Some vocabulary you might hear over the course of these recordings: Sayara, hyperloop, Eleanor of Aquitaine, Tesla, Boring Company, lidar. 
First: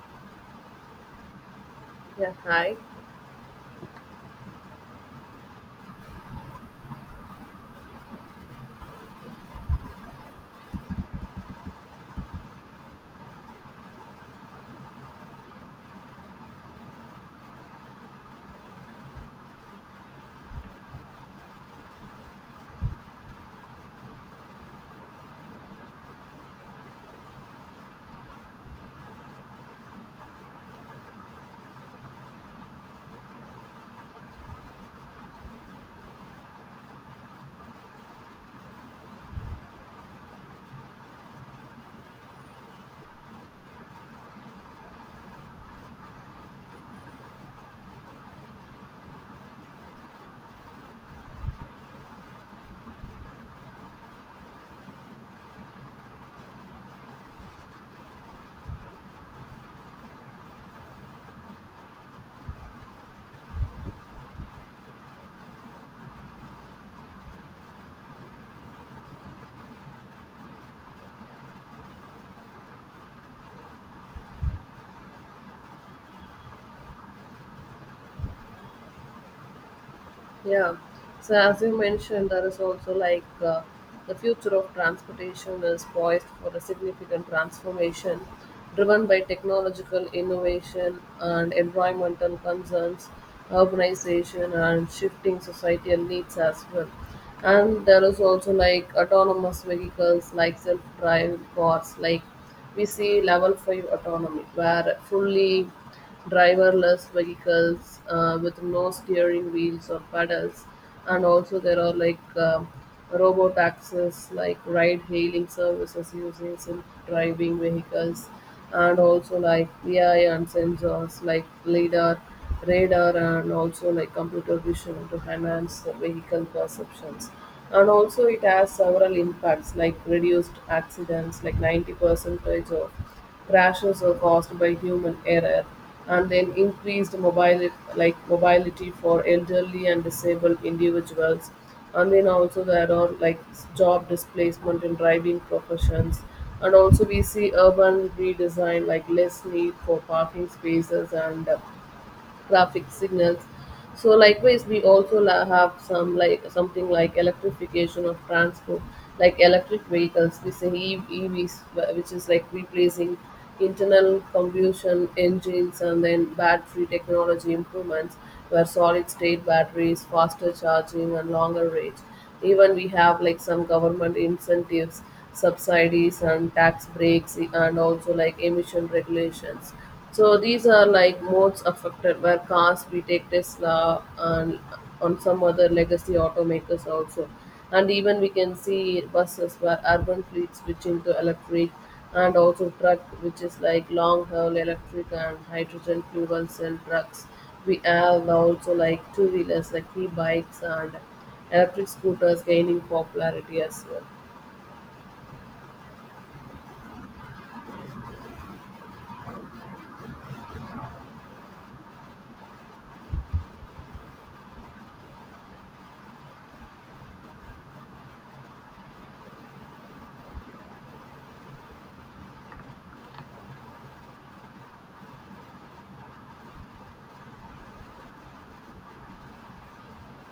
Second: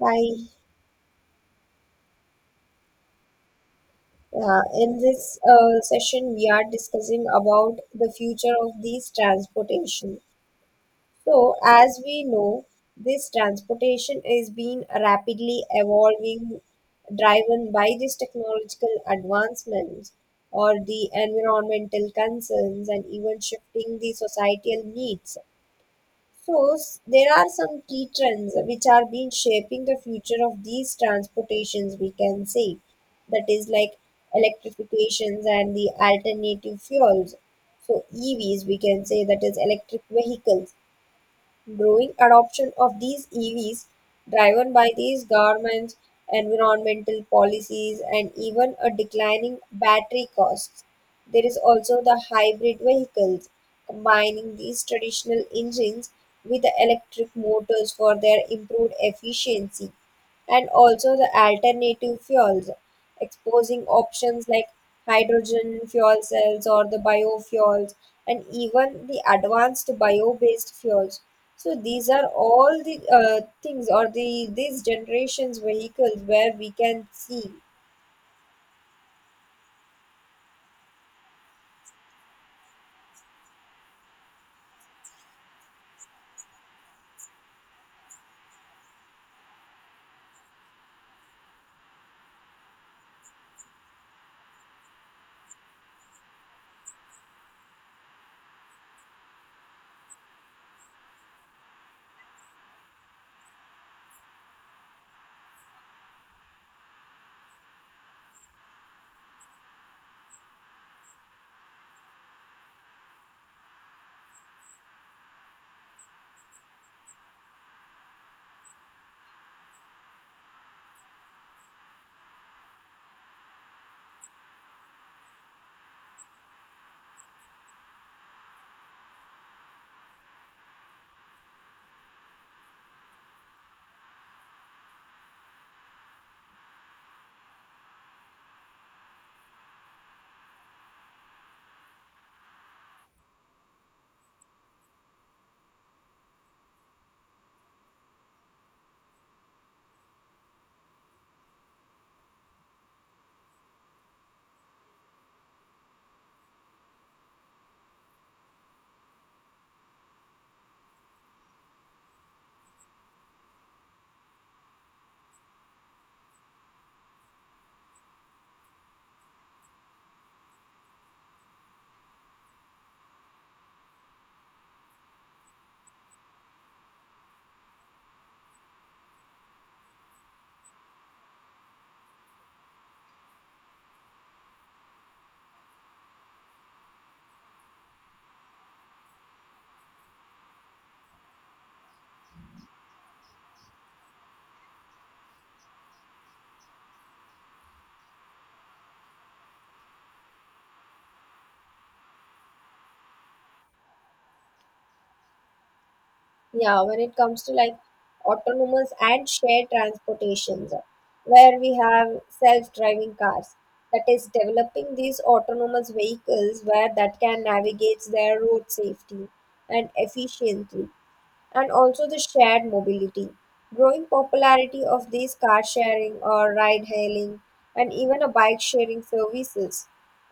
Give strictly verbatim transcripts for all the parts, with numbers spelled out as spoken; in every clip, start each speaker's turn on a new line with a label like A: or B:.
A: Hi.
B: Yeah, hi.
A: Uh, in this uh, session, we are discussing about the future of these transportation. So, as we know, this transportation is being rapidly evolving, driven by these technological advancements or the environmental concerns and even shifting the societal needs. First, there are some key trends which are being shaping the future of these transportations, we can say. That is like electrifications and the alternative fuels. So E Vs, we can say that is electric vehicles. Growing adoption of these E Vs, driven by these governments, environmental policies, and even a declining battery costs. There is also the hybrid vehicles, combining these traditional engines with the electric motors for their improved efficiency and also the alternative fuels, exposing options like hydrogen fuel cells or the biofuels, and even the advanced bio-based fuels. So these are all the uh, things or the these generations vehicles where we can see.
B: Yeah. So as you mentioned, there is also like uh, the future of transportation is poised for a significant transformation driven by technological innovation and environmental concerns, urbanization, and shifting societal needs as well. And there is also like autonomous vehicles like self-driving cars, like we see level five autonomy where fully driverless vehicles uh, with no steering wheels or pedals, and also there are like um, robo taxis like ride hailing services using self driving vehicles, and also like ai and sensors like lidar radar, and also like computer vision to enhance the vehicle perceptions. And also it has several impacts like reduced accidents like 90 percent of crashes are caused by human error, and then increased mobili- like mobility for elderly and disabled individuals. And then also there are like job displacement in driving professions, and also we see urban redesign like less need for parking spaces and uh, graphic signals. So likewise, we also la- have some like something like electrification of transport, like electric vehicles, we say E- EVs, wh- which is like replacing internal combustion engines, and then battery technology improvements where solid state batteries, faster charging, and longer range. Even we have like some government incentives, subsidies, and tax breaks, and also like emission regulations, so these are like modes affected where cars, we take Tesla and on some other legacy automakers also. And even we can see buses where urban fleets switching to electric, and also truck which is like long haul electric and hydrogen fuel cell trucks. We have also like two wheelers like e-bikes and electric scooters gaining popularity as well.
A: Yeah, when it comes to like autonomous and shared transportations, uh, where we have self-driving cars, that is developing these autonomous vehicles where that can navigate their road safely and efficiently and also the shared mobility. Growing popularity of these car sharing or ride hailing and even a bike sharing services.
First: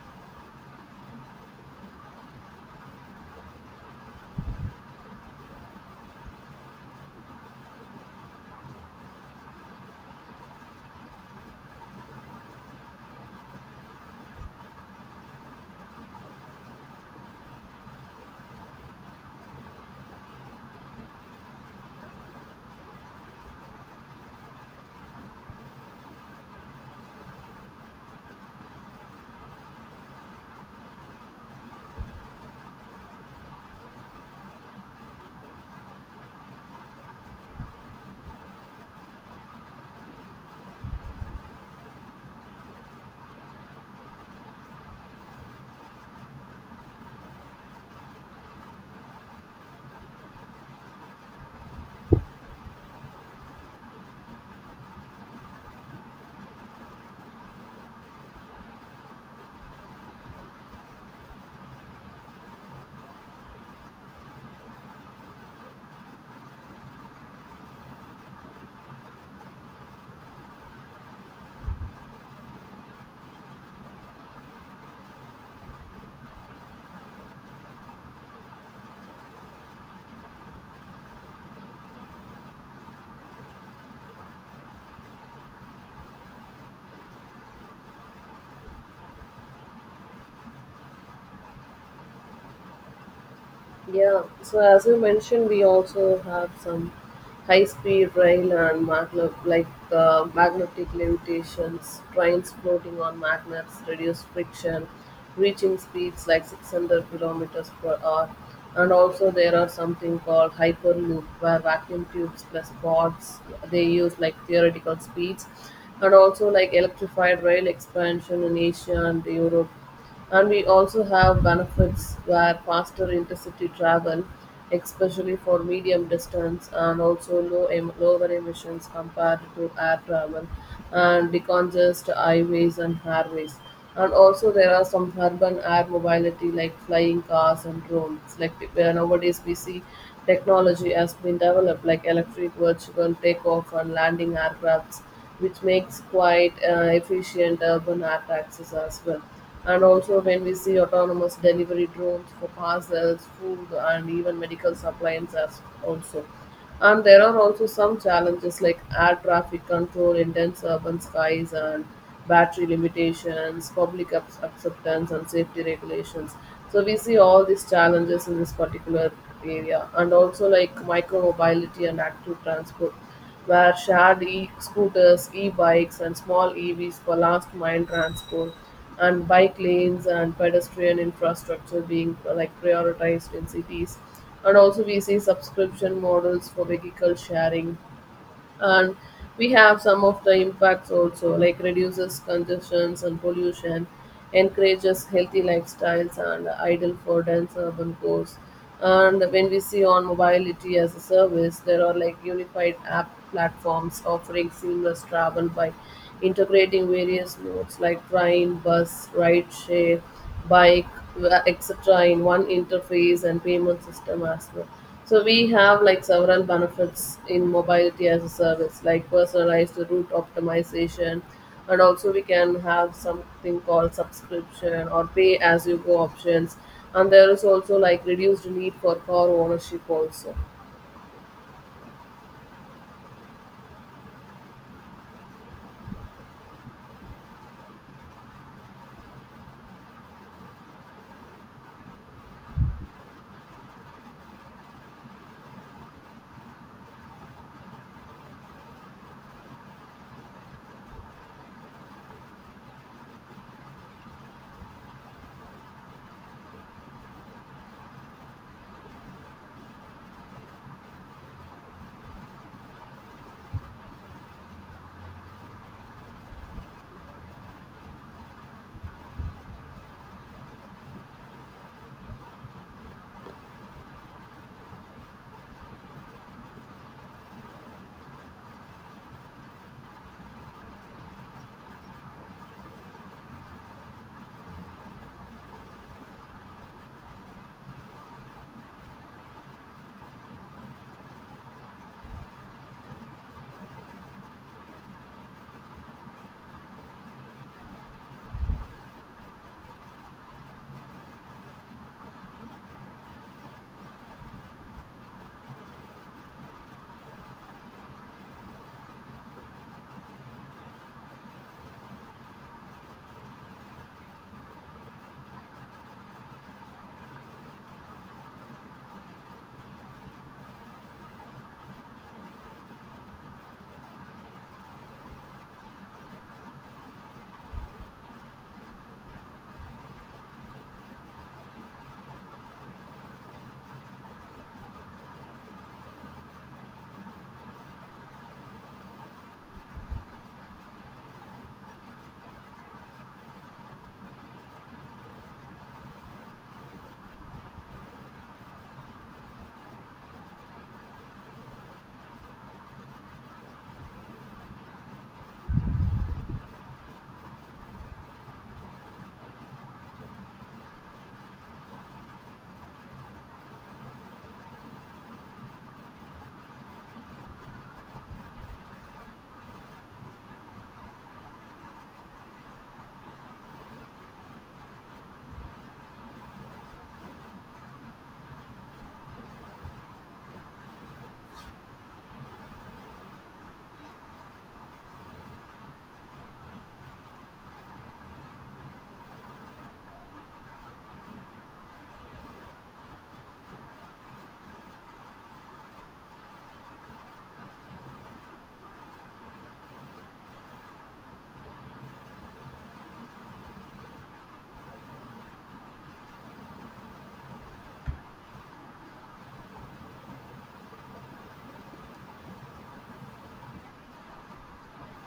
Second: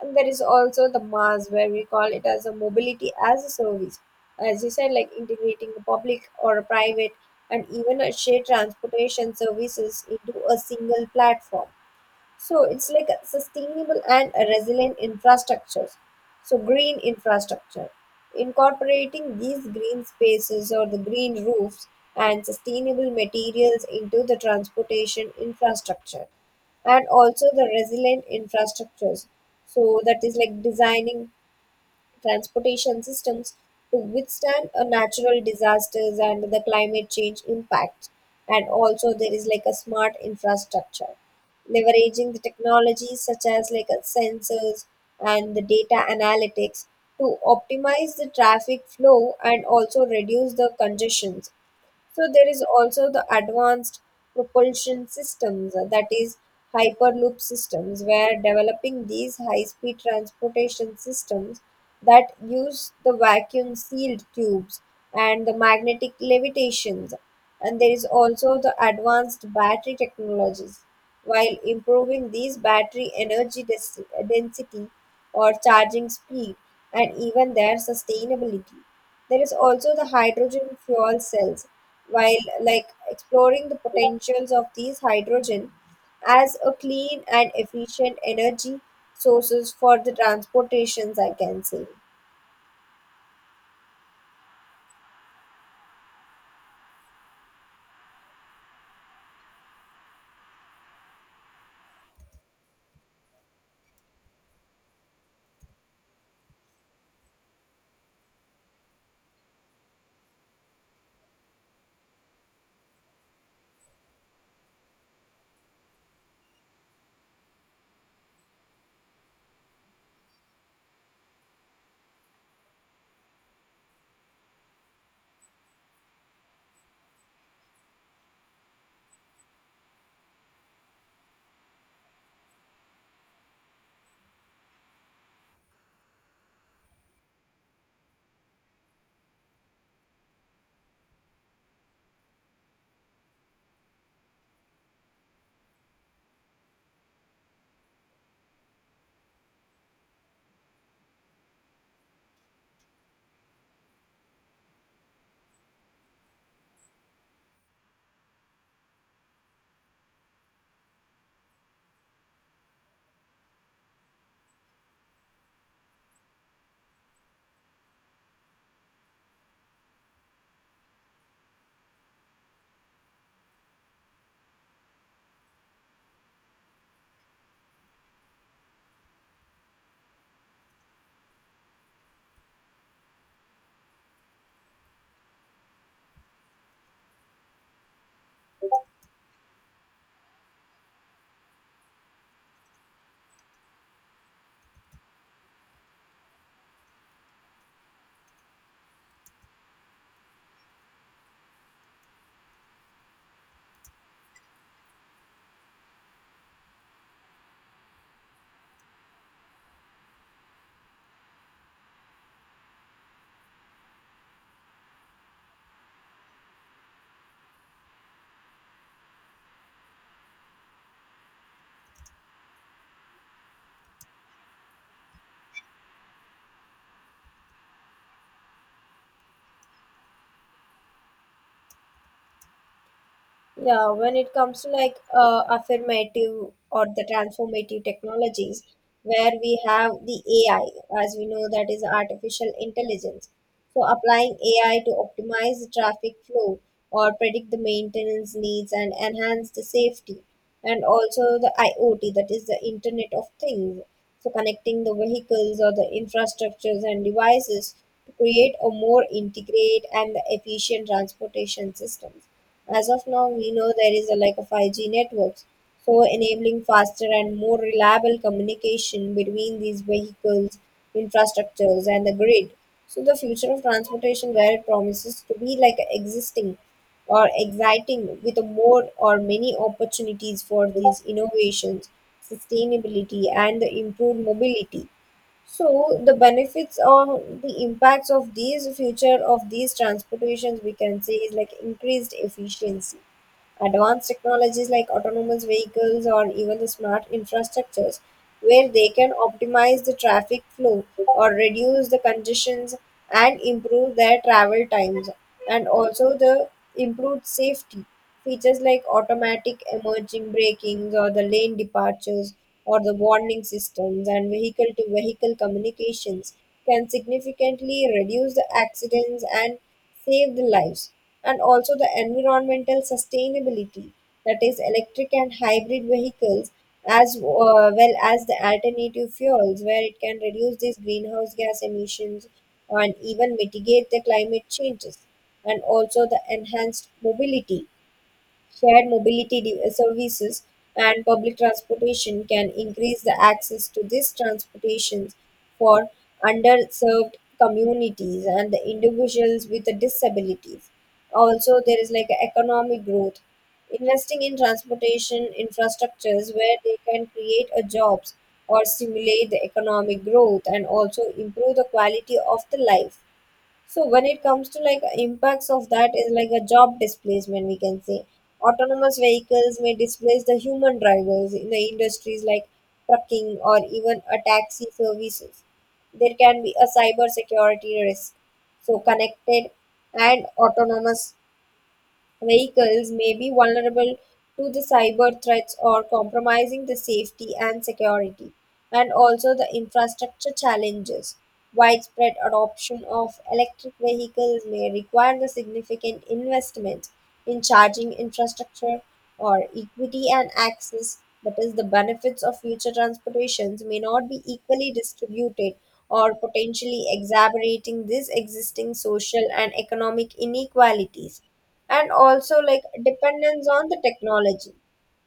A: And there is also the MaaS where we call it as a mobility as a service. As you said, like integrating the public or a private and even a shared transportation services into a single platform. So it's like a sustainable and a resilient infrastructures. So green infrastructure, incorporating these green spaces or the green roofs and sustainable materials into the transportation infrastructure and also the resilient infrastructures. So that is like designing transportation systems to withstand a natural disasters and the climate change impacts. And also there is like a smart infrastructure, leveraging the technologies such as like a sensors and the data analytics to optimize the traffic flow and also reduce the congestions. So there is also the advanced propulsion systems, uh, that is hyperloop systems, where developing these high-speed transportation systems that use the vacuum-sealed tubes and the magnetic levitations. And there is also the advanced battery technologies. While improving these battery energy des- density or charging speed and even their sustainability. There is also the hydrogen fuel cells. While like exploring the potentials of these hydrogen as a clean and efficient energy sources for the transportations, I can say.
B: Yeah, so as you mentioned, we also have some high-speed rail and magnet, like uh, magnetic levitations, trains floating on magnets, reduce friction, reaching speeds like six hundred kilometers per hour. And also there are something called hyperloop, where vacuum tubes plus pods, they use like theoretical speeds. And also like electrified rail expansion in Asia and Europe, and we also have benefits where faster intercity travel, especially for medium distance, and also low em- lower emissions compared to air travel, and decongest highways and highways. And also there are some urban air mobility like flying cars and drones. Like where nowadays we see technology has been developed like electric virtual takeoff and landing aircrafts, which makes quite uh, efficient urban air taxis as well, and also, when we see autonomous delivery drones for parcels, food, and even medical supplies, as also. And there are also some challenges like air traffic control, intense urban skies, and battery limitations, public ac- acceptance, and safety regulations. So we see all these challenges in this particular area, and also like micromobility and active transport, where shared e-scooters, e-bikes, and small E Vs for last mile transport, and bike lanes and pedestrian infrastructure being uh, like prioritized in cities, and also we see subscription models for vehicle sharing, and we have some of the impacts also like reduces congestions and pollution, encourages healthy lifestyles, and idle for dense urban cores. And when we see on mobility as a service, there are like unified app platforms offering seamless travel by integrating various modes like train, bus, ride share, bike, etc. in one interface and payment system as well. So we have like several benefits in mobility as a service, like personalized route optimization, and also we can have something called subscription or pay as you go options. And there is also like reduced need for car ownership also.
A: Yeah, when it comes to like uh, affirmative or the transformative technologies, where we have the A I, as we know that is artificial intelligence. So applying A I to optimize the traffic flow or predict the maintenance needs and enhance the safety, and also the IoT, that is the Internet of Things. So connecting the vehicles or the infrastructures and devices to create a more integrated and efficient transportation systems. As of now, we know there is a, like a five G networks, so enabling faster and more reliable communication between these vehicles, infrastructures, and the grid. So the future of transportation, where it promises to be like existing or exciting with a more or many opportunities for these innovations, sustainability, and the improved mobility. So the benefits or the impacts of these future of these transportations we can say is like increased efficiency. Advanced technologies like autonomous vehicles or even the smart infrastructures where they can optimize the traffic flow or reduce the congestions and improve their travel times and also the improved safety. Features like automatic emerging brakings or the lane departures or the warning systems and vehicle to vehicle communications can significantly reduce the accidents and save the lives. And also the environmental sustainability, that is electric and hybrid vehicles as uh, well as the alternative fuels where it can reduce these greenhouse gas emissions and even mitigate the climate changes, and also the enhanced mobility, shared mobility de- services and public transportation can increase the access to these transportations for underserved communities and the individuals with the disabilities. Also there is like economic growth, investing in transportation infrastructures where they can create a jobs or stimulate the economic growth and also improve the quality of the life. So when it comes to like impacts of that is like a job displacement, we can say autonomous vehicles may displace the human drivers in the industries like trucking or even a taxi services. There can be a cyber security risk. So connected and autonomous vehicles may be vulnerable to the cyber threats or compromising the safety and security, and also the infrastructure challenges. Widespread adoption of electric vehicles may require the significant investment in charging infrastructure or equity and access. That is, the benefits of future transportations may not be equally distributed or potentially exacerbating these existing social and economic inequalities, and also like dependence on the technology,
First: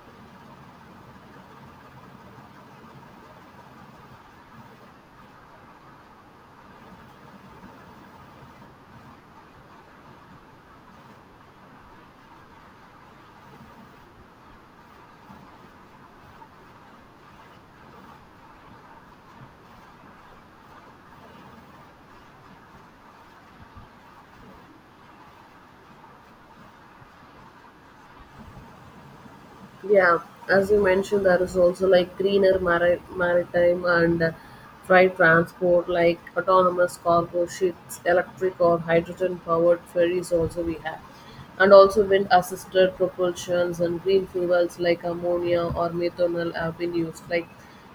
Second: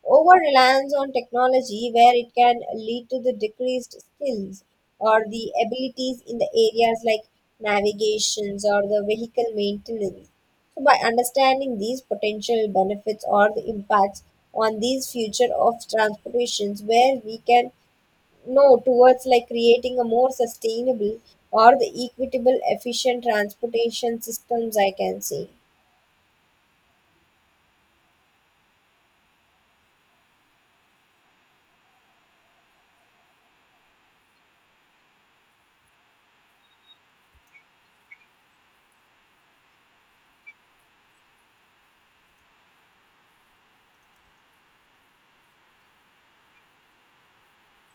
A: over reliance on technology where it can lead to the decreased skills or the abilities in the areas like navigations or the vehicle maintenance. So by understanding these potential benefits or the impacts on these future of transportations where we can know towards like creating a more sustainable or the equitable efficient transportation systems, I can say.
B: Yeah, as you mentioned, there is also like greener mari- maritime and uh, freight transport, like autonomous cargo ships, electric or hydrogen powered ferries also we have. And also wind assisted propulsions and green fuels like ammonia or methanol have been used. Like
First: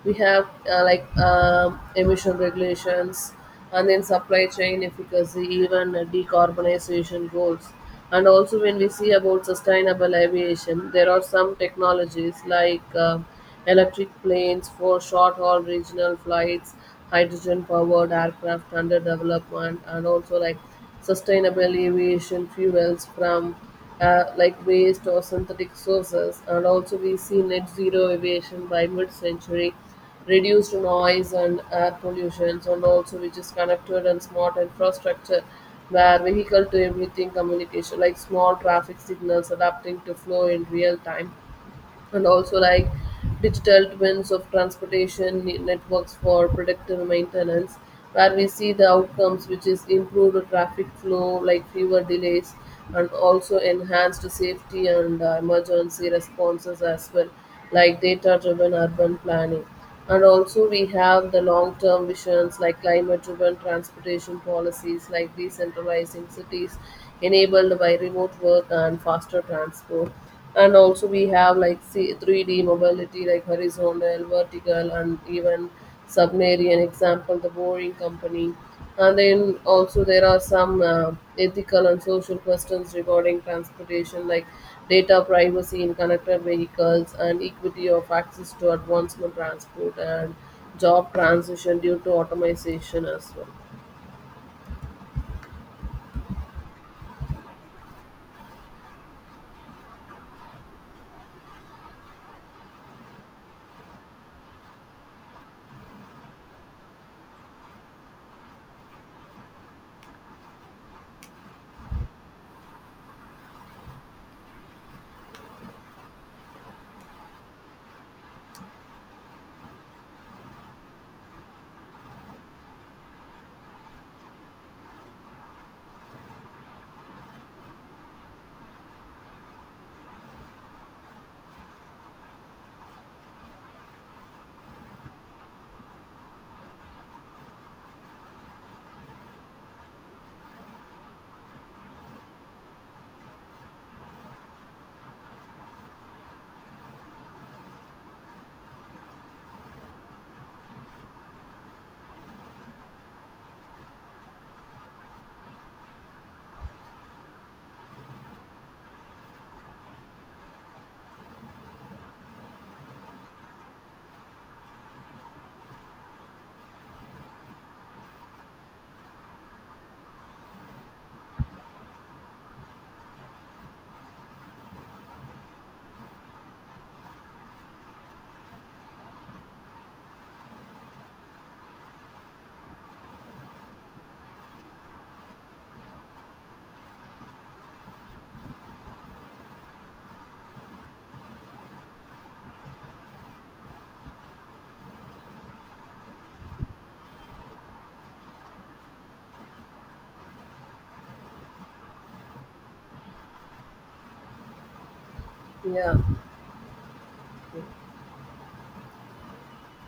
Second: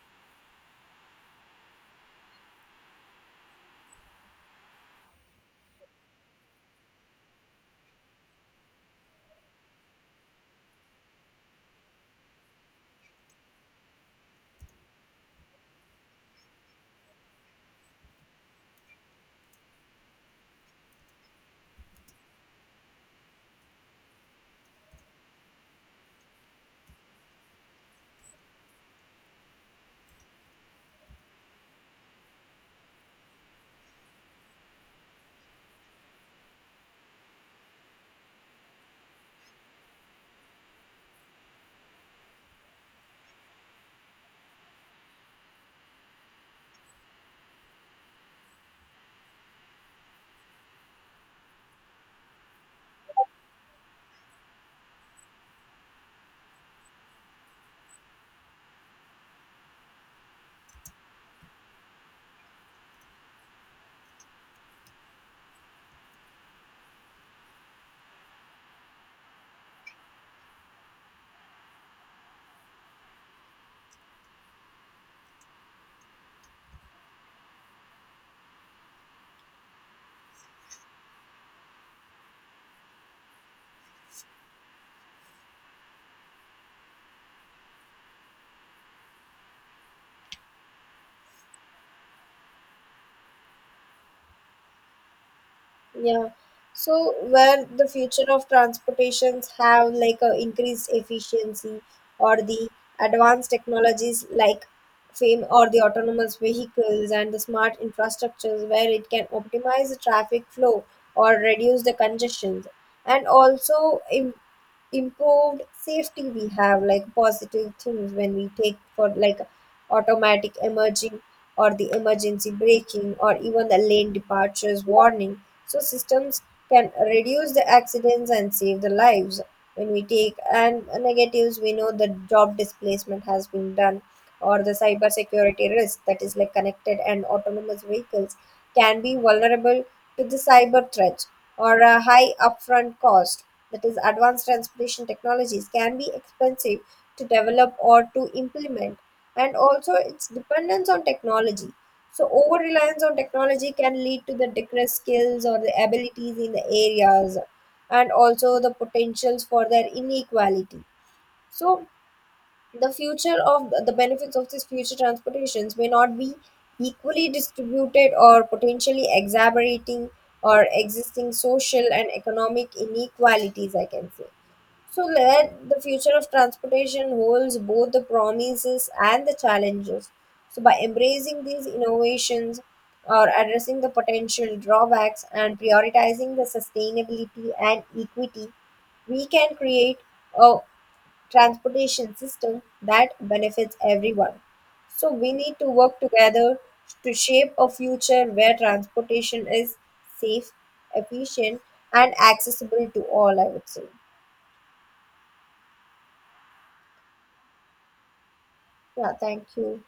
B: we have uh, like um, emission regulations, and then supply chain efficacy, even uh, decarbonization goals. And also when we see about sustainable aviation, there are some technologies like uh, electric planes for short haul regional flights, hydrogen powered aircraft under development, and also like sustainable aviation fuels from uh, like waste or synthetic sources. And also we see net zero aviation by mid-century, reduced noise and air pollution, and also which is connected and smart infrastructure where vehicle to everything communication like small traffic signals adapting to flow in real time, and also like digital twins of transportation ne- networks for predictive maintenance, where we see the outcomes which is improved traffic flow like fewer delays, and also enhanced safety and uh, emergency responses as well, like data driven urban planning. And also we have the long-term visions like climate-driven transportation policies like decentralizing cities enabled by remote work and faster transport. And also we have like C- three D mobility like horizontal, vertical, and even submarine, example the Boring Company. And then also there are some uh, ethical and social questions regarding transportation, like data privacy in connected vehicles, and equity of access to advancement transport, and job transition due to automation as well.
A: Yeah. So where the future of transportations have like a increased efficiency or the advanced technologies like fame or the autonomous vehicles and the smart infrastructures where it can optimize the traffic flow or reduce the congestions, and also im- improved safety, we have like positive things when we take for like automatic emerging or the emergency braking or even the lane departures warning, so systems can reduce the accidents and save the lives. When we take and negatives, we know the job displacement has been done, or the cybersecurity risk, that is like connected and autonomous vehicles can be vulnerable to the cyber threats or a high upfront cost. That is, advanced transportation technologies can be expensive to develop or to implement, and also its dependence on technology. So, over reliance on technology can lead to the decreased skills or the abilities in the areas, and also the potentials for their inequality. So, the future of the benefits of this future transportations may not be equally distributed or potentially exacerbating or existing social and economic inequalities, I can say. So let the future of transportation holds both the promises and the challenges. So by embracing these innovations or addressing the potential drawbacks and prioritizing the sustainability and equity, we can create a transportation system that benefits everyone. So we need to work together to shape a future where transportation is safe, efficient, and accessible to all, I would say.
B: Yeah.
A: Yeah, thank you.